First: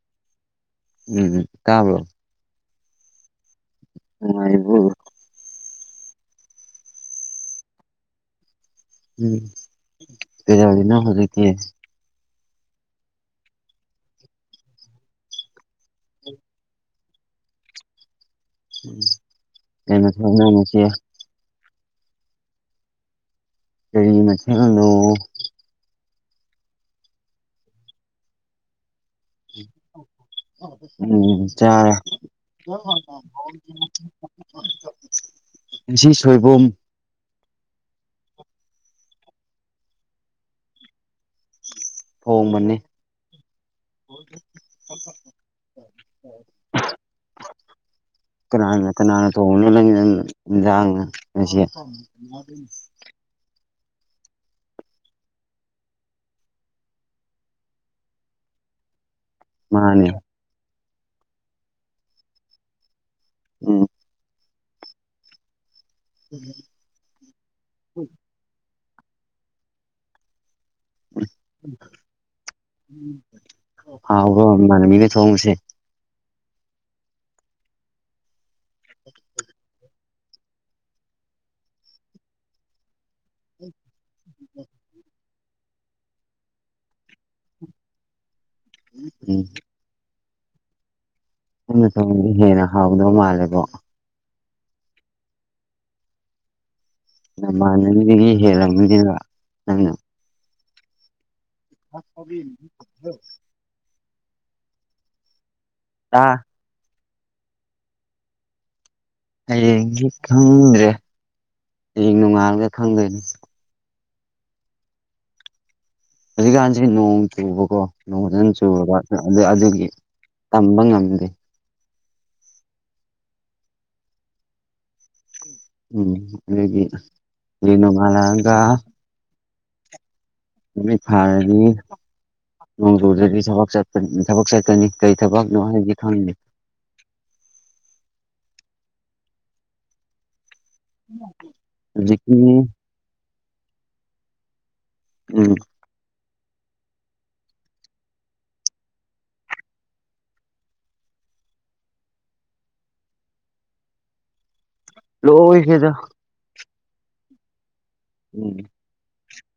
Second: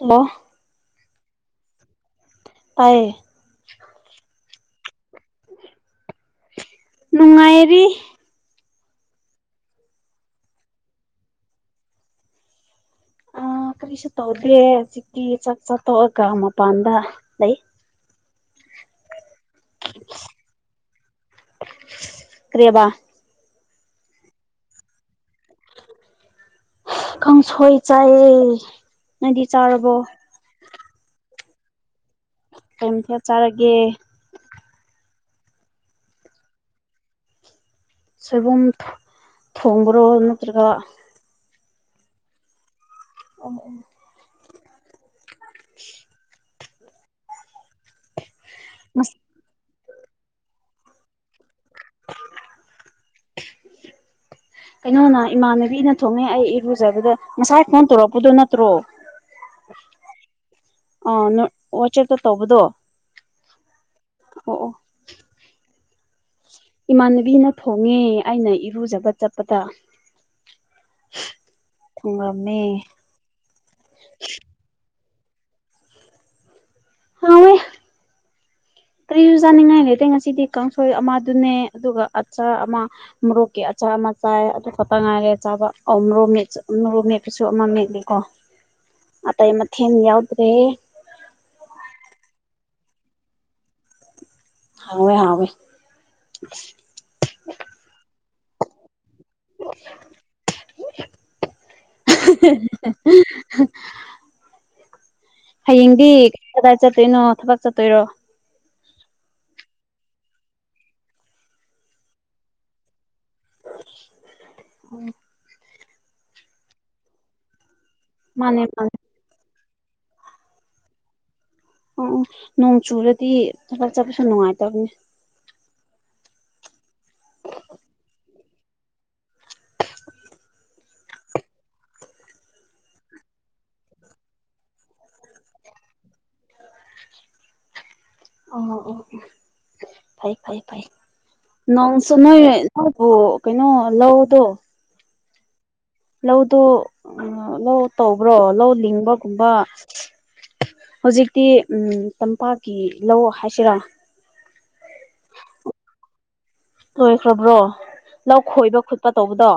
Hello ꯎꯝ ꯎꯝ ꯇꯕ꯭ꯔꯣ ꯇꯥꯏꯌꯦ ꯇꯨꯉꯥꯏꯔꯤꯕꯣ ꯅꯨꯡꯉꯥꯏꯔꯤ ꯎꯝ ꯀꯩꯗꯧꯔꯤꯅꯣ ꯍꯧꯖꯤꯛꯇꯤ ꯑ ꯀꯔꯤꯁꯨ ꯇꯧꯗꯔꯦ ꯍꯧꯖꯤꯛꯇꯤ ꯆꯥꯛ ꯆꯥꯊꯣꯛꯑꯒ ꯃꯄꯥꯟꯗ ꯂꯩ ꯀꯩ ꯃ [unintelligible] ꯁꯦ ꯀꯔꯤꯕ ꯀꯔꯤ ꯃꯊꯦꯜꯅꯣ ꯀꯥꯡꯁꯣꯏ ꯆꯥꯏꯌꯦ ꯅꯗꯤ ꯆꯥꯔꯕꯣ ꯎꯝ ꯆꯔꯦ ꯀꯩ ꯃꯊꯦꯜ ꯆꯥꯔꯒꯦ ꯉꯁꯤ ꯁꯣꯏꯕꯨꯝ ꯁꯣꯏꯕꯨꯝ ꯊꯣꯡꯕ꯭ꯔꯣ ꯅꯠꯇ꯭ꯔꯒ ꯊꯣꯡꯕꯅꯦ ꯑꯣ ꯑꯣ [unintelligible] ꯍ [unintelligible] ꯀꯅꯥ ꯉꯁ ꯀꯅꯥꯅ ꯇꯣꯡꯂ [unintelligible] ꯉꯁꯤ [unintelligible] [unintelligible] ꯀꯩꯅꯣꯅ ꯏꯃꯥꯟꯅꯕꯤꯅ ꯊꯣꯡꯉꯦ ꯑꯩ ꯏꯔꯨꯖꯕꯗ ꯉꯁꯥꯏ ꯐꯣꯟ ꯇꯧꯔꯛꯄꯗꯣ ꯅꯠꯇ꯭ꯔꯣ ꯃꯥꯟꯅꯦ ꯑꯥ ꯅꯪ ꯋꯥꯆꯦꯞꯇ ꯇꯧꯕꯗꯣ ꯎꯝ ꯑꯣ ꯑꯣ [unintelligible] ꯏꯃꯥꯟꯅꯕꯤꯅ ꯊꯣꯡꯉꯦ ꯑꯩꯅ ꯏꯔꯨꯖꯕ ꯆꯠꯄꯗ ꯊꯣꯡꯔꯝꯃꯦ ꯍꯥꯎ ꯕꯔꯣ ꯅꯃꯥꯟꯅꯕꯤꯅ ꯊꯣꯡꯕꯁꯦ ꯍꯥꯎꯋꯦ ꯀꯔꯤꯁꯨ ꯆꯥꯅꯤꯡꯉꯥꯏ ꯂꯩꯇꯦ ꯉꯁꯤꯗꯤ ꯀꯥꯡꯁꯣꯏ ꯑꯃꯗꯨꯅꯦ ꯑꯗꯨꯒ ꯑꯆꯥ ꯑꯃ ꯃꯣꯔꯣꯛꯀꯤ ꯑꯆꯥ ꯑꯃ ꯆꯥꯏ ꯑꯗꯨ ꯈꯛꯇ ꯉꯥꯏꯔꯦ ꯆꯥꯕ ꯑꯎ ꯃꯣꯔꯣꯛ ꯃꯦꯠꯆ ꯃꯣꯛ ꯃꯦꯠꯄꯁꯨ ꯑꯃ ꯃꯦꯠꯂꯤꯀꯣ ꯎꯝ ꯑꯇꯩ ꯃꯊꯦꯟ ꯌꯥꯎꯗ꯭ꯔꯦ [unintelligible] ꯇꯧꯕꯅꯤ ꯍꯦꯟꯅ ꯍꯥꯎꯗꯕꯧ ꯃꯥꯜꯂꯦꯀꯣ ꯍꯥꯎꯋꯦ ꯍꯥꯎꯋꯦ ꯅꯃꯟꯅꯕꯤꯗꯒꯤ ꯍꯦꯂꯝꯒꯅꯤꯕ ꯅꯪꯅ [unintelligible] ꯍꯌꯦꯡꯗꯤ ꯇꯥ ꯀꯗꯥꯏ ꯀꯗꯥꯏ ꯆꯠꯇꯣꯏꯅꯣ ꯊꯕꯛ ꯆꯠꯇꯣꯏꯔꯣ ꯍꯌꯦꯡꯗꯤ ꯈꯪꯗ꯭ꯔꯦ ꯍꯌꯦꯡ ꯅꯣꯡꯉꯥꯜꯂꯒ ꯈꯪꯗꯣꯏꯅꯤ ꯎꯝ ꯍꯧꯖꯤꯛꯀꯥꯟꯁꯤ ꯅꯣꯡ ꯆꯨꯕꯀꯣ ꯅꯣꯡ ꯐꯖꯥꯅ ꯃꯥꯅꯦ ꯃꯥꯅꯦ ꯆꯨꯨꯔꯕ ꯑꯗꯨ ꯑꯗꯨꯒꯤ ꯇꯝꯕ ꯉꯝꯗꯦ ꯑꯣ ꯑꯣ ꯅꯣꯡ ꯆꯨꯔꯗꯤ ꯊꯥꯕꯛ ꯆꯠꯄꯁꯨ ꯅꯨꯡꯉꯥꯏꯇꯕꯅꯦ ꯎꯝ ꯑꯗꯨꯗꯤ ꯂꯦꯅꯨꯡꯉꯂꯥꯡꯒ ꯃꯤꯠ [unintelligible] ꯅꯤ ꯅꯣꯡꯖꯨꯗꯔꯗꯤ ꯊꯕꯛ ꯆꯠꯀꯅꯤ ꯊꯕꯛ ꯆꯠꯀꯅꯤ ꯀꯔꯤ ꯊꯕꯛꯅꯣ ꯍꯥꯏꯗꯤ ꯈꯪꯗꯦ ꯑꯣ ꯑꯣ ꯑꯣ ꯐꯩ ꯐꯩ ꯐꯩ ꯅꯪꯁꯨ ꯍꯧꯖꯤꯛꯀꯤ ꯅꯣꯏ ꯅꯪꯕꯨ ꯀꯩꯅꯣ ꯂꯧꯗꯣ ꯎꯝ ꯂꯧꯗꯣ ꯎ ꯂꯧ ꯇꯧꯕ꯭ꯔꯣ ꯂꯧ ꯂꯤꯡꯕꯒꯨꯝꯕ ꯍꯧꯖꯤꯛꯇꯤ ꯇꯝꯄꯥꯛꯀꯤ ꯂꯧ ꯍꯥꯏꯁꯤꯔꯥ ꯂꯣꯢꯈ꯭ꯔꯦꯗ ꯂꯣꯏꯈ꯭ꯔꯕ꯭ꯔꯣ ꯂꯧ ꯎꯝ ꯈꯣꯏꯕ ꯈꯣꯠꯄ ꯇꯧꯕꯗꯣ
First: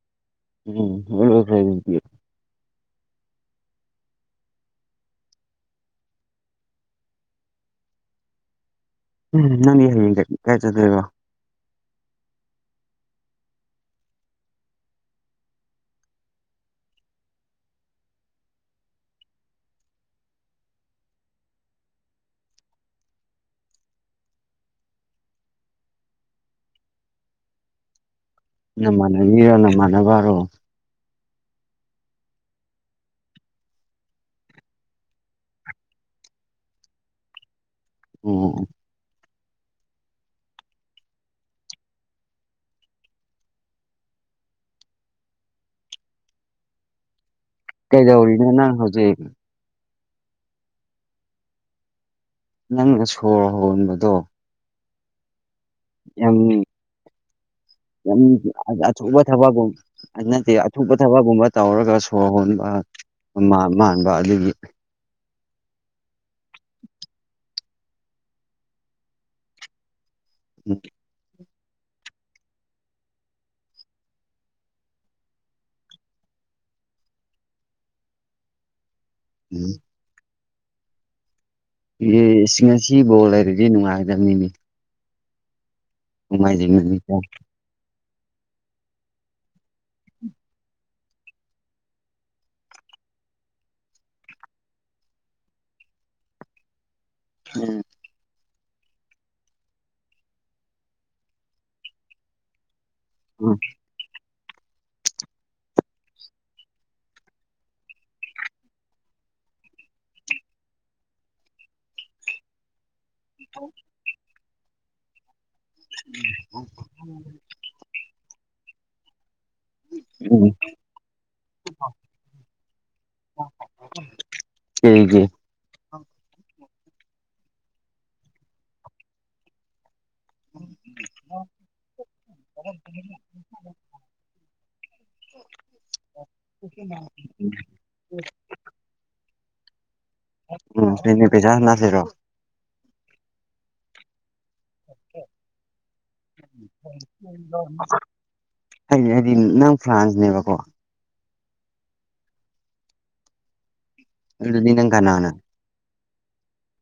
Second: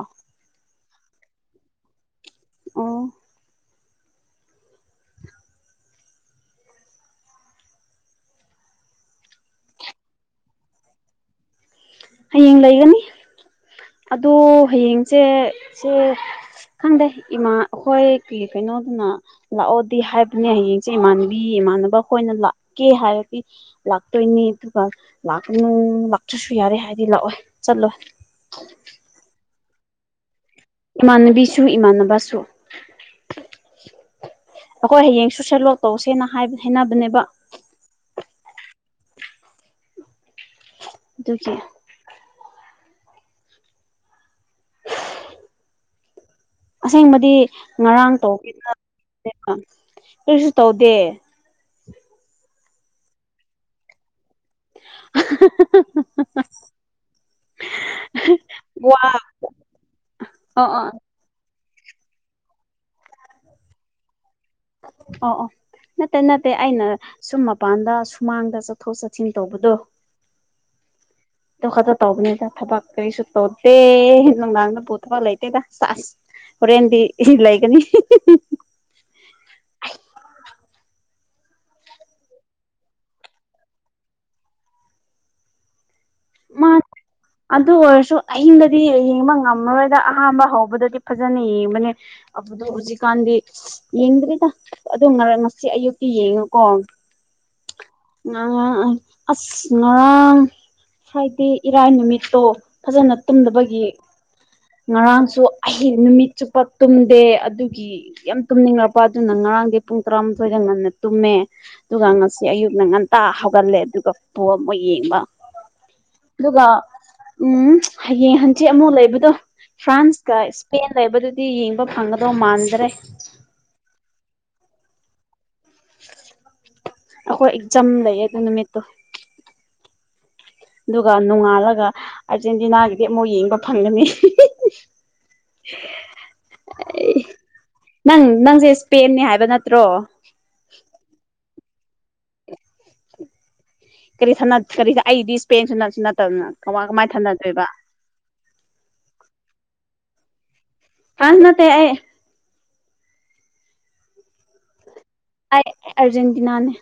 ꯎꯝ ꯑꯣ ꯐꯥꯏꯦ [unintelligible] ꯑꯣ ꯎꯝ ꯅꯪ ꯍꯌꯦꯡ ꯀꯥꯏ ꯆꯠꯗꯣꯏꯕ ꯑꯝ ꯍꯌꯦꯡ ꯂꯩꯒꯅꯤ ꯑꯗꯣ ꯍꯌꯦꯡꯁꯦ ꯁꯦ ꯈꯪꯗꯦ ꯏꯃꯥ ꯑꯩꯈꯣꯏꯒꯤ ꯀꯩꯅꯣꯗꯨꯅ ꯂꯥꯛꯑꯣꯗꯤ ꯍꯥꯏꯕꯅꯦ ꯍꯌꯦꯡꯁꯦ ꯏꯃꯥꯟꯅꯕꯤ ꯏꯃꯥꯟꯅꯕ ꯑꯩꯈꯣꯏꯅ ꯂꯥꯛꯀꯦ ꯍꯥꯏꯔꯗꯤ ꯂꯥꯛꯇꯣꯏꯅꯤ ꯑꯗꯨꯒ ꯂꯥꯛꯒꯅ ꯂꯥꯛꯇ꯭ꯔꯁꯨ ꯌꯥꯔꯦ ꯍꯥꯏꯗꯤ ꯂꯥꯛꯑꯣꯏ ꯆꯠꯂꯣꯏ ꯅꯃꯥꯅꯕꯤꯔꯣ ꯅꯃꯥꯅꯕꯔꯣ ꯏꯃꯥꯟꯅꯕꯤꯁꯨ ꯏꯃꯥꯟꯅꯕꯁꯨ ꯑꯩꯈꯣꯏ ꯍꯌꯦꯡ ꯁꯦꯂꯣꯛ ꯋꯥꯛ ꯇꯧꯁꯦꯅ ꯍꯥꯏꯅꯕꯅꯦꯕ ꯑꯣ ꯑꯗꯨꯒꯤ ꯑꯁꯦꯡꯕꯗꯤ ꯉꯔꯥꯡ ꯀꯩꯗꯧꯔꯤꯅꯣ ꯇꯧꯈꯤ ꯅꯪ ꯍꯧꯖꯤꯛ [unintelligible] ꯀꯔꯤꯁꯨ ꯇꯧꯗꯦ ꯅꯪꯅ ꯁꯣꯔ ꯍꯣꯟꯕꯗꯣ ꯌꯥꯝ ꯌꯥꯝ ꯋꯥ ꯑꯊꯨꯕ ꯊꯕꯛꯒꯨꯝ ꯅꯠꯇꯦ ꯑ ꯑ ꯑꯣ ꯑꯊꯨꯄ ꯊꯕꯛꯒꯨꯝꯕ ꯇꯧꯔꯒ ꯁꯣꯔ ꯍꯣꯟꯕ ꯃꯥꯟꯕ ꯑꯗꯨꯒꯤ ꯑꯣ ꯑꯣ ꯅꯠꯇꯦ ꯅꯠꯇꯦ ꯑꯩꯅ ꯁꯨꯝ ꯃꯄꯥꯟꯗ ꯁꯨꯃꯥꯡꯗ ꯆꯠꯊꯣꯛ ꯆꯠꯁꯤꯟ ꯇꯧꯕꯗꯣ ꯑꯣ [unintelligible] ꯈꯛꯇ ꯇꯧꯕꯅꯤꯗ ꯊꯕꯛ ꯀꯔꯤꯁꯨ ꯇꯧꯗꯦ ꯅꯨꯡꯗꯥꯡꯗ ꯄꯨ ꯊꯕꯛ ꯂꯩꯇꯦꯗ ꯁꯦꯁ ꯍꯣꯔꯦꯟꯗꯤ ꯂꯩꯒꯅꯤ ꯎꯝ ꯏꯍꯦ ꯉꯁꯤ ꯕꯣꯜ ꯂꯩꯔꯗꯤ ꯅꯨꯡꯉꯥꯏꯒꯗꯕꯅꯤꯅꯦ ꯃꯖꯦ ꯃꯥ ꯃ [unintelligible] ꯑꯗꯨ ꯑꯣꯏꯔꯁꯨ ꯑꯍꯤꯡꯗꯗꯤ ꯌꯦꯡꯕ ꯉꯝꯃꯔꯣꯏꯗ ꯑꯍꯥꯟꯕ ꯍꯧꯕꯗꯗꯤ ꯐꯖꯅ ꯌꯦꯡꯕꯅꯦ ꯑꯗꯨ ꯍꯧꯖꯤꯛꯀꯥꯟꯗꯤ ꯌꯦꯡꯗ꯭ꯔꯤꯗ ꯑꯗꯨ ꯉꯁꯤ ꯑꯌꯨꯛꯇꯤ ꯌꯦꯡꯉꯨꯀꯣ ꯎꯝ ꯉꯥꯡ ꯑꯁ ꯉꯔꯥꯡ ꯐ꯭ꯔꯥꯏꯗꯦ ꯏꯔꯥꯏ ꯅꯨꯃꯤꯠꯇꯣ ꯐꯖꯅ ꯇꯨꯝꯗꯅꯕꯒꯤ ꯉꯔꯥꯡꯁꯨ ꯑꯩ ꯅꯨꯃꯤꯠ ꯆꯨꯞꯄ ꯇꯨꯝꯗꯦ ꯑꯗꯨꯒꯤ ꯌꯥꯝ ꯇꯨꯝꯅꯤꯡꯂꯛꯄ ꯑꯗꯨꯅ ꯉꯔꯥꯡꯗꯤ ꯄꯨꯡ ꯇꯔꯥꯃꯥꯊꯣꯏꯗ ꯉꯟꯅ ꯇꯨꯝꯃꯦ ꯑꯗꯨꯒ ꯉꯁꯤ ꯑꯌꯨꯛꯅ ꯉꯟꯇꯥ ꯍꯧꯒꯠꯂꯦ ꯑꯗꯨꯒ ꯄꯣꯜ ꯑꯃꯨꯛ ꯌꯦꯡꯕ ꯑꯗꯨꯒ ꯎꯝ ꯍꯌꯦꯡ ꯍꯟꯆꯤꯠ ꯑꯃꯨꯛ ꯂꯩꯕꯗꯣ ꯐ꯭ꯔꯥꯟꯁꯀ ꯎꯝ ꯏꯁꯄꯦꯟ ꯂꯩꯕꯗꯨꯗꯤ ꯌꯦꯡꯕ ꯐꯪꯒꯗꯧ ꯃꯥꯟꯗ꯭ꯔꯦ ꯀꯩꯒꯤ ꯑꯩꯈꯣꯏ ꯑꯦꯛꯖꯥꯝ ꯂꯩꯌꯦ ꯑꯗꯨ ꯅꯨꯃꯤꯠꯇꯣ ꯑꯗꯨꯒ ꯅꯣꯡꯉꯥꯜꯂꯒ ꯑꯥꯔꯖꯦꯟꯇꯤꯅꯥꯒꯤꯗꯤ ꯑꯃꯨꯛ ꯌꯦꯡꯕ ꯐꯪꯒꯅꯤ ꯅꯪ ꯅꯪꯁꯦ ꯏꯁꯄꯦꯟꯅꯤ ꯍꯥꯏꯕ ꯅꯠꯇ ꯇ꯭ꯔꯣ ꯎꯝ ꯏꯁꯄꯦꯏꯟ ꯄꯩꯁꯥ ꯍꯟꯅꯥꯁꯤꯔꯣ ꯀꯔꯤ ꯀꯔꯤ ꯑꯩꯗꯤ ꯏꯁꯄꯦꯟꯁꯨ ꯅꯁꯨ ꯅꯠꯇꯕꯅ ꯀꯃꯥꯏ ꯀꯃꯥꯏꯅ ꯊꯥꯟꯅꯗꯣꯏꯕ ꯍꯥꯏꯗꯤ ꯍꯥꯏꯗꯤ ꯅꯪ ꯐ꯭ꯔꯥꯟꯁꯅꯦꯕꯀꯣ ꯍꯥꯟꯅꯠꯇ ꯑꯦ ꯑꯗꯨꯗꯤꯅꯪ ꯀꯥꯟꯅꯥꯅ ꯑꯩ ꯑꯔꯖꯦꯟꯇꯤꯅꯥꯅꯦ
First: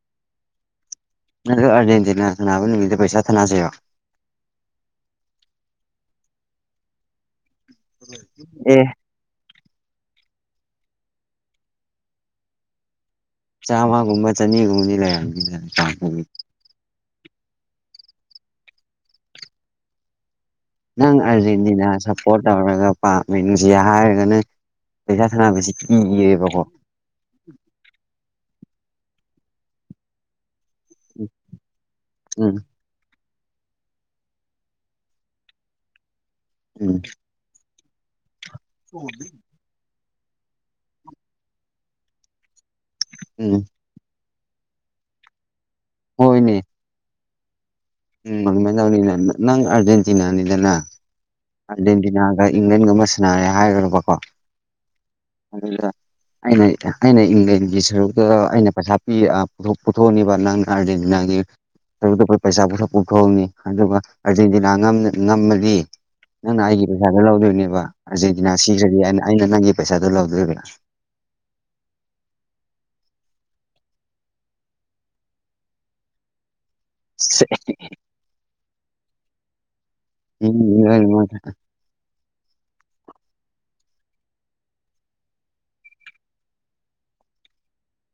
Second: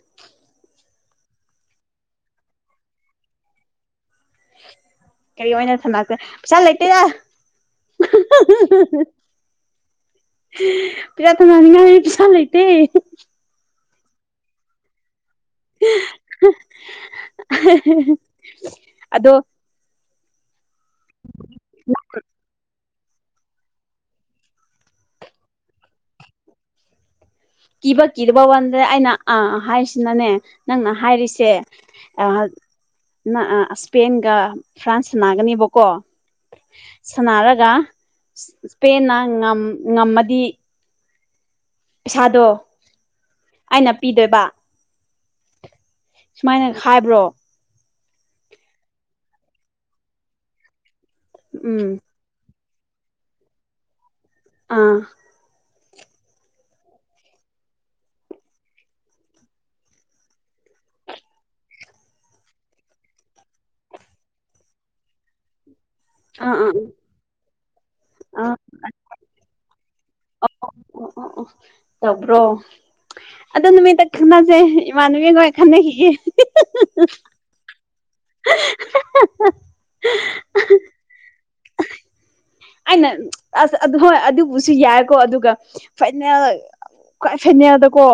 ꯅ ꯑꯥꯔꯖꯦꯟꯇꯤꯅꯥ ꯁꯅꯥꯅꯕ ꯅꯨꯃꯤꯠꯇꯗ ꯄꯩꯁꯥ ꯊꯥꯟꯅꯖꯔꯣ꯫ ꯀꯔꯤ ꯑꯣꯏꯅ ꯊꯅꯥꯁꯦ ꯄꯩꯁꯥ ꯂꯩꯇꯦꯔ ꯑꯦ ꯄꯔꯇꯩ [unintelligible] ꯅꯅꯤꯌꯥ ꯄꯩꯁꯥ ꯂꯩꯇ ꯆꯥꯝꯃꯒꯨꯝꯕ ꯆꯅꯤꯒꯨꯝꯕꯗꯤ ꯂꯩꯔꯕꯝꯅꯤꯅ ꯑꯗꯣ ꯅꯪ ꯑꯔꯖꯦꯟꯇꯤꯅꯥ ꯁꯄꯣꯔꯠ ꯇꯧꯔꯒ ꯄꯥꯅꯨꯡꯁꯤ ꯍꯥꯏꯔꯒꯅ ꯄꯩꯁꯥ ꯁꯥꯟꯅꯕꯁꯤ ꯀꯤꯔꯦꯕꯀꯣ ꯀꯤꯕ ꯀꯤꯔꯕ ꯋꯥꯟꯗ꯭ꯔꯦ ꯑꯩꯅ ꯑꯥ ꯍꯥꯏꯁꯤꯅꯅꯦ ꯅꯪꯅ ꯍꯥꯏꯔꯤꯁꯦ ꯑꯥ ꯎꯝ ꯅ ꯑꯥ ꯏꯁꯄꯦꯟꯒ ꯐ꯭ꯔꯥꯟꯁ ꯅꯥꯒꯅꯦꯕꯀꯣ ꯎꯝ ꯁꯥꯟꯅꯔꯒ ꯏꯁꯄꯦꯟꯅ ꯉꯝꯉꯝꯃꯗꯤ ꯄꯤꯁꯥꯥꯗꯣ ꯎꯝ ꯑꯩꯅꯥ ꯄꯤꯗꯣꯏꯕ ꯁꯨꯃꯥꯏꯅ ꯍꯥꯏꯕ꯭ꯔꯣ ꯎꯝꯃꯪꯉꯗꯅꯤꯅ ꯅꯪ ꯑꯔꯖꯦꯟꯇꯤꯅꯥꯅꯤꯗꯅ ꯎꯝ ꯑꯥꯔꯖꯦꯟꯇꯤꯅꯥꯒ ꯏꯪꯂꯦꯟꯒꯨꯝꯕ ꯁꯥꯟꯅꯔꯦ ꯍꯥꯏꯈ꯭ꯔꯕꯀꯣ ꯑꯥ ꯑꯗꯨꯗꯥ ꯑꯩꯅ ꯑꯩꯅ ꯏꯪꯂꯦꯟꯒꯤ ꯁꯔꯨꯛꯇ ꯑꯩꯅ ꯄꯩꯁꯥ ꯄꯤ ꯄꯨꯊꯣꯛꯑꯅꯦꯕ ꯅꯪ ꯑꯔꯖꯦꯟꯇꯤꯅꯥꯒꯤ [unintelligible] ꯄꯩꯁꯥ ꯄꯨꯊꯣꯛ ꯄꯨꯊꯣꯛꯑꯅꯤ ꯑꯗꯨꯒ ꯑꯥꯔꯖꯦꯟꯇꯤꯅꯥ ꯉꯝꯅ ꯉꯝꯃꯗꯤ ꯑꯥ ꯅꯪꯅ ꯑꯥ ꯑꯩꯒꯤ ꯄꯩꯁꯥꯗꯣ ꯂꯧꯗꯣꯏꯅꯦꯕ ꯑꯥ ꯑꯥ ꯑꯥꯔꯖꯦꯟꯇꯤꯅꯥ ꯁꯤꯈ꯭ꯔꯗꯤ ꯑꯩꯅ ꯑꯩꯅ ꯅꯪꯒꯤ ꯄꯩꯁꯥꯗꯣ ꯂꯧꯗꯣꯏꯕ ꯑꯣ ꯑꯣ ꯑꯣ ꯇꯕ꯭ꯔꯣ ꯑꯗꯨ ꯅꯨꯃꯤꯠꯇ ꯈꯟꯅꯁꯦ ꯏꯃꯥꯟꯅꯕꯤꯒꯣꯏ ꯈꯟꯅꯈꯤꯒꯦ ꯁꯤ [unintelligible] ꯎꯝ ꯌ ꯃꯥ꯭ [unintelligible] ꯔ ꯑꯩꯅ ꯑꯁ ꯍꯣꯏ ꯑꯗꯨꯕꯨꯁꯨ ꯌꯥꯏꯀꯣ ꯑꯗꯨꯒ ꯐꯥꯏꯅꯦꯜ ꯈꯋ꯭ꯥꯏ ꯐꯥꯏꯅꯦꯜꯗ ꯀꯣ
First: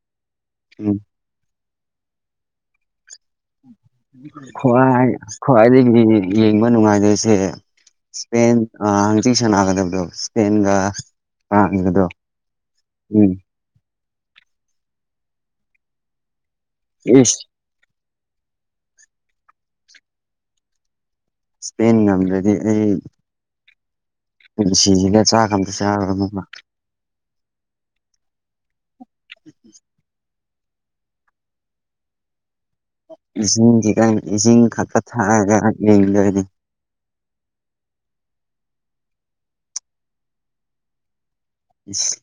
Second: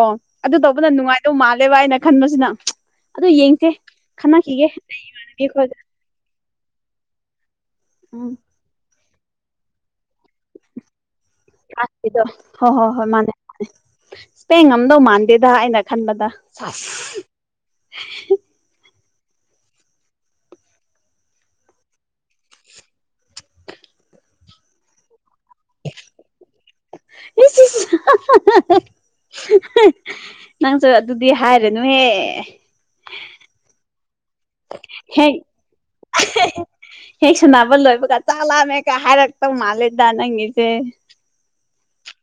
ꯑꯗꯨ ꯇꯧꯕꯅ ꯅꯨꯡꯉꯥꯏꯗꯧ ꯃꯥꯜꯂꯦꯕ ꯑꯩꯅ ꯈꯟꯕꯁꯤꯅ ꯑꯗꯨ ꯌꯦꯡꯁꯦ ꯈꯟꯅꯈꯤꯒꯦ ꯈꯋꯥ ꯈꯋꯥꯥꯏꯗ ꯑꯩꯈꯣꯏꯗ ꯌꯦꯡꯕ ꯅꯨꯡꯉꯥꯏꯗꯣꯏꯁꯦ ꯎꯝ ꯏꯁꯄꯦꯟ ꯍꯪꯆꯤ ꯁꯥꯟꯅꯒꯗꯕꯗꯣ ꯏꯁꯄꯦꯟꯒ ꯐ꯭ꯔꯥꯟꯁꯒꯗꯣ ꯗꯣ ꯍꯣ ꯍꯣꯏ ꯍꯣꯏ ꯎꯝ ꯃꯥꯅꯦ ꯏꯁꯄꯦꯡ ꯉꯝꯗꯧ ꯃꯥꯟꯗꯦꯗ ꯑꯩꯅ ꯈꯟꯕꯗ ꯏꯁ ꯏꯁꯄꯦꯟ ꯉꯝꯒ꯭ꯔꯗꯤ ꯑꯩ ꯄꯨꯟꯁꯤꯖꯤꯒ ꯆꯥꯛꯀ ꯑꯝꯇ ꯆꯔꯔꯣꯏ ꯃꯃꯥ [unintelligible] ꯅꯪꯁꯨ ꯑꯗꯨꯗꯤ ꯍꯥꯏꯔꯅꯨꯍꯦ ꯏꯁꯤꯡ ꯈꯤꯇꯪ ꯏꯁꯤꯡ ꯈꯛꯇ ꯍꯦꯛ ꯊꯥꯛꯒ ꯌꯦꯡꯗꯣꯏꯅꯤ ꯍꯦꯛ ꯁꯥꯟꯅꯕ ꯂꯣꯏꯕꯒ ꯆꯥꯛ ꯂꯝꯃꯦꯒ ꯍꯥꯏꯔꯛꯇꯧ ꯃꯥꯜꯂꯦꯗ ꯅꯪꯒꯤꯁꯦ ꯏꯁ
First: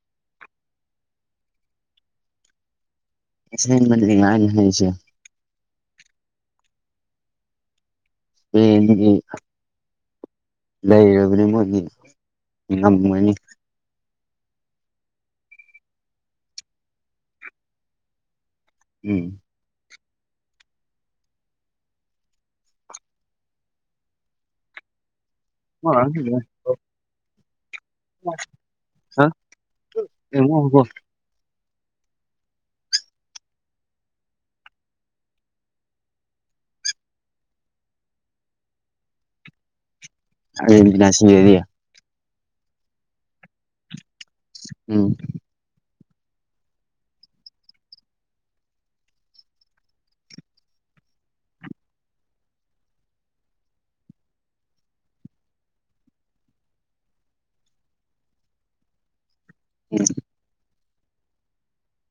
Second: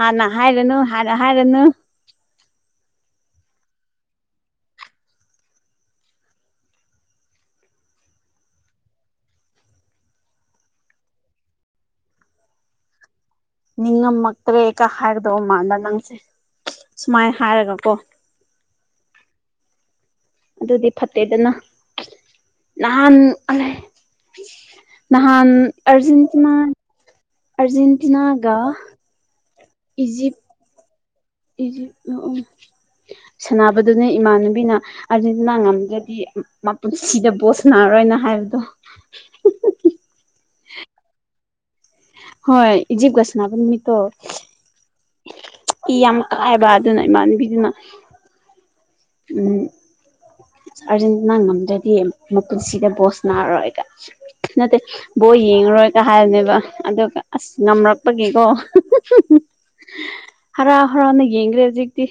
ꯍꯥꯟꯅ ꯍꯥꯏꯔꯅꯨ ꯍꯥꯟꯅ ꯍꯥꯏꯔꯅꯨ ꯑꯁꯦꯕꯅꯦ ꯉꯥꯡꯉꯤꯖꯦ ꯍꯌꯦꯡꯗꯒꯤ ꯂꯩꯔꯕꯅꯤ ꯃꯣꯏꯒꯤ ꯉꯝꯃꯅꯤ ꯅꯤꯡꯉꯝꯃꯛꯇ꯭ꯔꯦꯀ ꯍꯥꯏꯒꯗꯧꯕ ꯃꯥꯟꯕ ꯅꯪꯁꯦ ꯁꯨꯃꯥꯏꯅ ꯍꯥꯏꯔꯒ ꯀꯣ ꯎꯝ ꯑꯗꯨꯗꯤ ꯐꯠꯇꯦꯗꯅ ꯅꯍꯥꯟ ꯅꯍꯥꯟ ꯑꯔꯖꯦꯟꯇꯤꯅꯥ ꯑꯔꯖꯦꯟꯦꯟꯇꯤꯅꯥꯒ [unintelligible] [unintelligible] ꯁꯥꯟꯅꯕꯗꯨꯅꯦ ꯏꯃꯥꯟꯅꯕꯤꯅ ꯑꯥꯔꯖꯦꯟꯇꯤꯅꯥ ꯉꯝꯗ꯭ꯔꯗꯤ ꯃꯄꯨꯟꯁꯤꯗ ꯕꯣꯁ ꯁꯅꯥꯔꯣꯏꯅ ꯍꯥꯏꯕꯗꯣ [inaudible] ꯑꯔꯖꯦꯟꯇꯤꯅꯥ ꯁꯤꯔꯗꯤ ꯍꯣꯏ ꯏꯖꯤꯞꯀ ꯁꯅꯕ ꯅꯨꯃꯤꯠꯇꯣ ꯎꯝ ꯏ ꯌꯥꯝ ꯀꯥꯏꯑꯦꯕ ꯑꯗꯨꯅ ꯏꯃꯥꯟꯕꯤꯗꯨꯅ ꯎꯝ ꯑꯥꯔꯖꯦꯟꯇꯤꯅꯥ ꯉꯝꯗ꯭ꯔꯗꯤ ꯃꯄꯨꯟꯁꯤꯗ ꯕꯣꯁ ꯅꯥꯔꯣꯏꯒ ꯅꯠꯇꯦ ꯕꯣ ꯌꯦꯡꯉꯔꯣꯏ ꯀ ꯍꯥꯏꯕꯅꯦꯕ ꯑꯗꯨꯒ ꯑꯁ ꯉꯝꯔꯛꯄꯒꯤꯀꯣ ꯎꯝ ꯍꯔꯥꯎ ꯍꯔꯥꯎꯅ ꯌꯦꯡꯒ꯭ꯔꯦ ꯍꯧꯖꯤꯛꯇꯤ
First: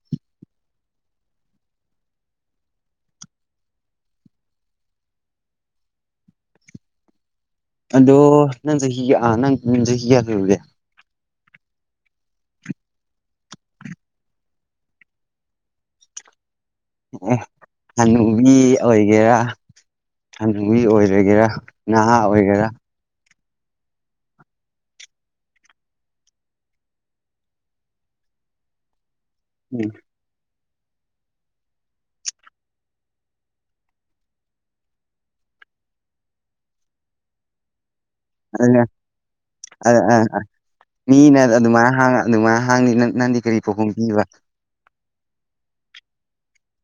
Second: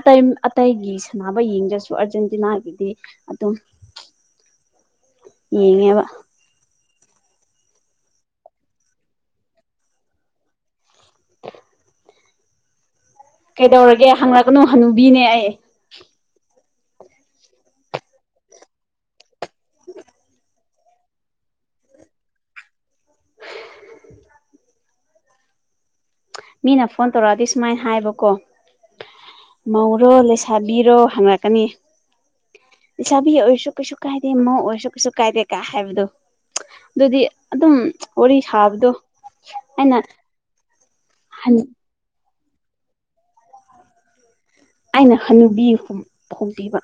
ꯑꯇꯩ ꯑꯇꯩꯒꯤ ꯁꯥꯟꯅꯕ ꯌꯦꯡꯗ꯭ꯔꯁꯨ ꯑꯔꯖꯦꯟ ꯇꯤꯅꯒꯤꯗꯤ ꯑꯗꯨꯝ ꯌꯦꯡꯉꯦꯕ ꯑꯗꯣ ꯅꯪ ꯆꯍꯤ ꯑ ꯅꯪ ꯆꯍꯤꯒ ꯀꯌꯥ ꯁꯨꯔꯒꯦ ꯀꯩꯗꯧꯔꯒꯦ ꯍꯪꯉꯛꯀꯅꯨ ꯍꯅꯨꯕꯤꯅꯦ ꯑꯩ ꯑꯣ ꯍꯅꯨꯕꯤ ꯑꯣꯏꯒꯦꯔꯥ [inaudible] ꯍꯥꯟꯅꯨꯕꯤ ꯑꯣꯏꯔꯒꯦꯔꯥ ꯅꯍꯥ ꯑꯣꯏꯒꯦꯔꯥ ꯃꯤꯅ ꯐꯣꯟ ꯇꯧꯔꯛꯑꯗꯤ ꯁꯨꯃꯥꯏꯅ ꯍꯥꯏꯕꯀꯣ ꯎꯝ ꯃꯧꯔꯣ ꯂꯩꯁꯥ ꯊꯥꯕꯤꯔꯣ ꯍꯪꯔꯛꯀꯅꯤ ꯂꯩꯁꯥꯕꯤ ꯑꯣꯏꯔꯁꯨ ꯀꯩꯁꯨ ꯀꯥꯏꯗꯦ ꯃꯧ ꯑꯣꯏꯔꯁꯨ ꯀꯩꯁꯨ ꯀꯥꯏꯗꯦ ꯀꯥ ꯍꯥꯏꯕꯗꯨ ꯑꯗꯨꯗꯤ ꯑꯗꯨꯝ ꯋꯥꯔꯤ ꯑꯗꯨꯅ ꯁꯥꯕꯗꯣ ꯑ ꯑꯩꯅ ꯑ ꯃꯤꯅ ꯑꯗꯨꯃꯥꯏꯅ ꯍꯥꯡ ꯑꯗꯨꯃꯥꯏꯅ ꯍꯥꯡꯉꯤ ꯅꯪꯗꯤ ꯀꯔꯤ ꯄꯥꯎꯈꯨꯝ ꯄꯤꯕ ꯑꯩꯅ ꯍꯅꯨꯕꯤ ꯐꯣꯡꯗꯤꯕ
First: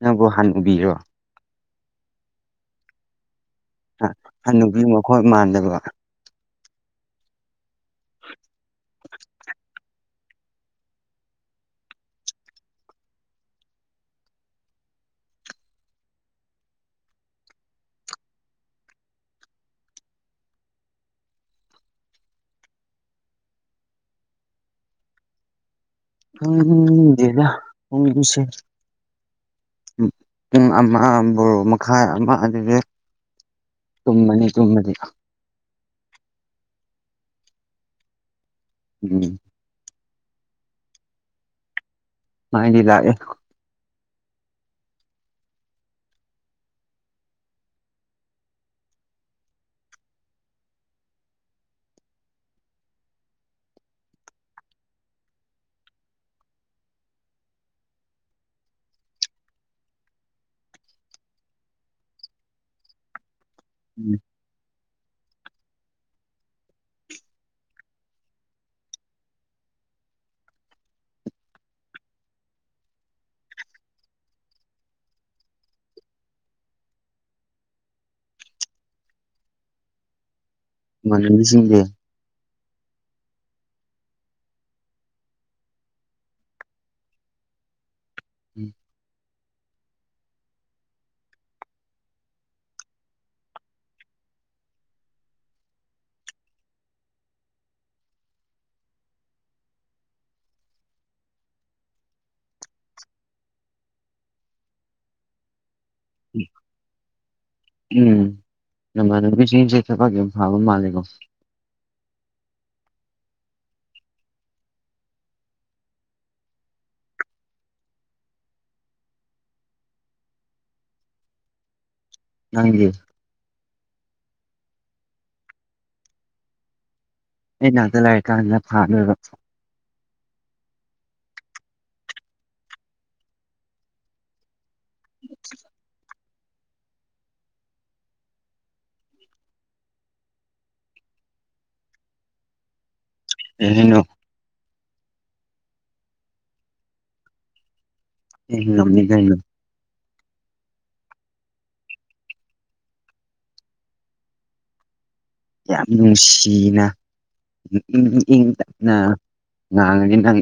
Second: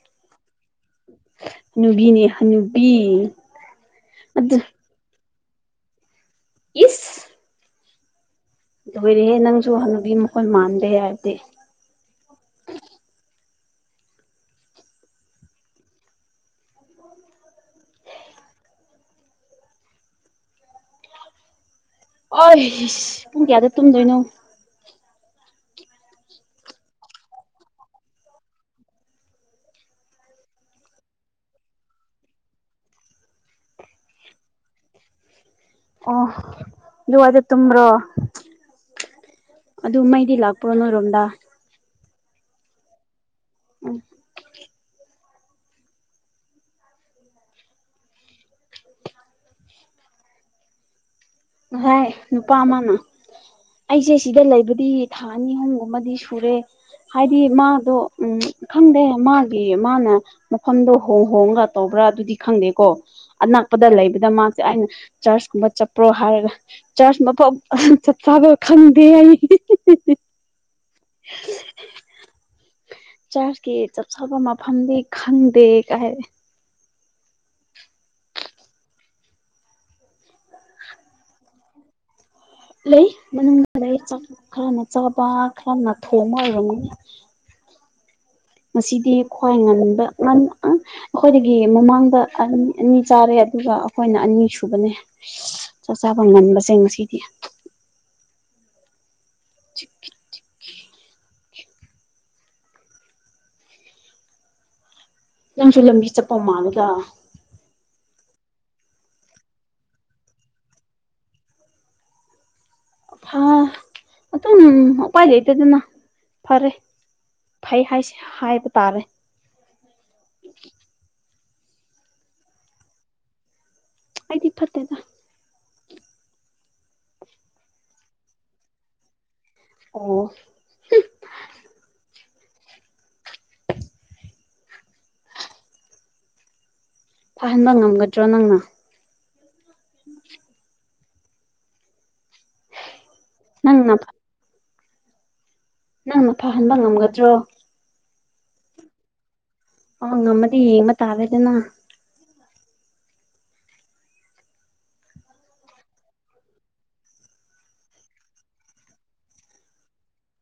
ꯅꯪꯕꯨ ꯍꯥꯟꯅꯨꯕꯤꯔꯣ ꯍꯅꯨꯕꯤꯅꯦ ꯍꯅꯨꯕꯤ ꯑ ꯑꯗꯨ ꯍꯅꯨꯕꯤ ꯃꯈꯣꯟ ꯃꯥꯟꯗꯕ ꯏꯁ ꯂꯣꯏꯔꯦꯍꯦ ꯅꯪꯁꯨ ꯍꯥꯅꯨꯕꯤ ꯃꯈꯣꯟ ꯃꯥꯟꯗꯦ ꯍꯥꯏꯕꯗꯤ ꯑꯣ ꯏꯁ ꯄꯨꯡ ꯀꯌꯥꯗ ꯇꯨꯝꯗꯣꯏꯅꯣ ꯈꯪꯗꯦꯗ ꯄꯨꯡꯁꯤ ꯄꯨꯡ ꯑꯃꯥ ꯕꯥꯔꯣ ꯃꯈꯥꯏ ꯑꯃꯥ ꯑꯗꯨꯗꯤ ꯇꯨꯝꯃꯅꯤ ꯇꯨꯝꯕꯗꯤ ꯑꯣ ꯑꯗꯨꯋꯥꯏꯗ ꯇꯨꯝꯕ꯭ꯔꯣ ꯎꯝ ꯑꯗꯨ ꯃꯩꯗꯤ ꯂꯥꯛꯄ꯭ꯔꯣ ꯅꯣꯏꯔꯣꯝꯗ ꯃꯩꯗꯤ ꯂꯥꯛꯑꯦ ꯎꯝ ꯉꯁꯥꯏ ꯅꯨꯄꯥ ꯑꯃꯥꯅ ꯑꯩꯁꯦ ꯁꯤꯗ ꯂꯩꯕꯗꯤ ꯊꯥ ꯑꯅꯤ ꯑꯍꯨꯝꯒꯨꯝꯕꯗꯤ ꯁꯨꯔꯦ ꯍꯥꯏꯗꯤ ꯃꯥꯗꯣ ꯎꯝ ꯈꯪꯗꯦ ꯃꯥꯒꯤ ꯃꯥꯅ ꯃꯐꯝꯗꯣ ꯍꯣꯡ ꯍꯣꯡꯉꯒ ꯇꯧꯕ꯭ꯔꯥ ꯑꯗꯨꯗꯤ ꯈꯪꯗꯦꯀꯣ ꯑꯅꯛ ꯄꯗ ꯎꯝ ꯂꯩꯕꯗ ꯃꯥꯁꯦ ꯑꯩꯅ ꯆꯔꯁꯀꯨꯝꯕ ꯆꯠꯄ꯭ꯔꯣ ꯍꯥꯏꯔꯒ ꯆꯥꯔꯁ ꯃꯐꯝ ꯆꯞ ꯆꯥꯕ ꯈꯪꯗꯦ ꯍꯥꯏ [inaudible] ꯆꯔꯁꯀꯤ ꯆꯞ ꯆꯥꯕ ꯃꯐꯝꯗꯤ ꯈꯪꯗꯦꯒ ꯍꯥꯏ ꯅꯃꯥꯟꯅꯕꯤꯁꯤꯡꯗꯤ ꯂꯩ ꯃꯅꯨꯡꯗ ꯂꯩ ꯆꯥꯛ ꯈꯔꯅ ꯆꯥꯕ ꯈꯔꯅ ꯊꯣꯡꯕ ꯑꯣꯏꯔꯝ ꯉꯁꯤꯗꯤ ꯈ꯭ꯋꯥꯏ ꯉꯟꯕ ꯉꯟꯅ ꯑꯩꯈꯣꯏꯗꯒꯤ ꯃꯃꯥꯡꯗ ꯑꯅꯤ ꯆꯥꯔꯦ ꯑꯗꯨꯒ ꯑꯩꯈꯣꯏꯅ ꯑꯅꯤ ꯁꯨꯕꯅꯦ ꯆꯥꯛ ꯆꯥꯕ ꯉꯟꯕꯁꯦ ꯉꯁꯤꯗꯤ [inaudible] ꯅꯪꯁꯨ ꯂꯝꯕꯤ ꯆꯠꯄ ꯃꯥꯜꯂꯤꯗ ꯎꯝ ꯅꯃꯥꯟꯅꯕꯤꯁꯤꯡꯁꯦ ꯊꯥꯕꯛ ꯌꯥꯝ ꯐꯥꯕ ꯃꯥꯜꯂꯦꯀꯣ ꯍꯥ ꯑꯗꯨꯝ ꯎꯄꯥꯏ ꯂꯩꯇꯦꯗꯅ ꯐꯥꯔꯦ ꯐꯩ ꯍꯥꯏꯁ ꯍꯥꯏꯕ ꯇꯥꯔꯦ ꯅꯪꯗꯤ ꯑꯩꯗꯤ ꯐꯠꯇꯦꯗ ꯑꯩ ꯅꯥꯛꯇ ꯂꯩꯔꯀꯥꯟꯗ ꯐꯥꯗꯣꯏꯕ ꯑꯣ [inaudible] [inaudible] ꯐꯥꯍꯟꯕ ꯉꯝꯒꯗ꯭ꯔꯣ ꯅꯪꯅ ꯅꯪꯅ ꯑꯦꯖꯤꯅꯣ ꯅꯪꯅ ꯐꯥꯍꯟꯕ ꯉꯝꯒꯗ꯭ꯔꯣ ꯑꯦ ꯉꯝꯅꯤ ꯀꯩꯅꯣ ꯑꯣ ꯉꯃꯗꯤ ꯌꯦꯕ ꯇꯥꯔꯦꯗꯅ ꯌꯥꯝ ꯅꯨꯡꯁꯤꯅ ꯏꯪ ꯏꯪ ꯇꯞꯅ ꯉꯥꯡꯉꯗꯤ ꯅꯪ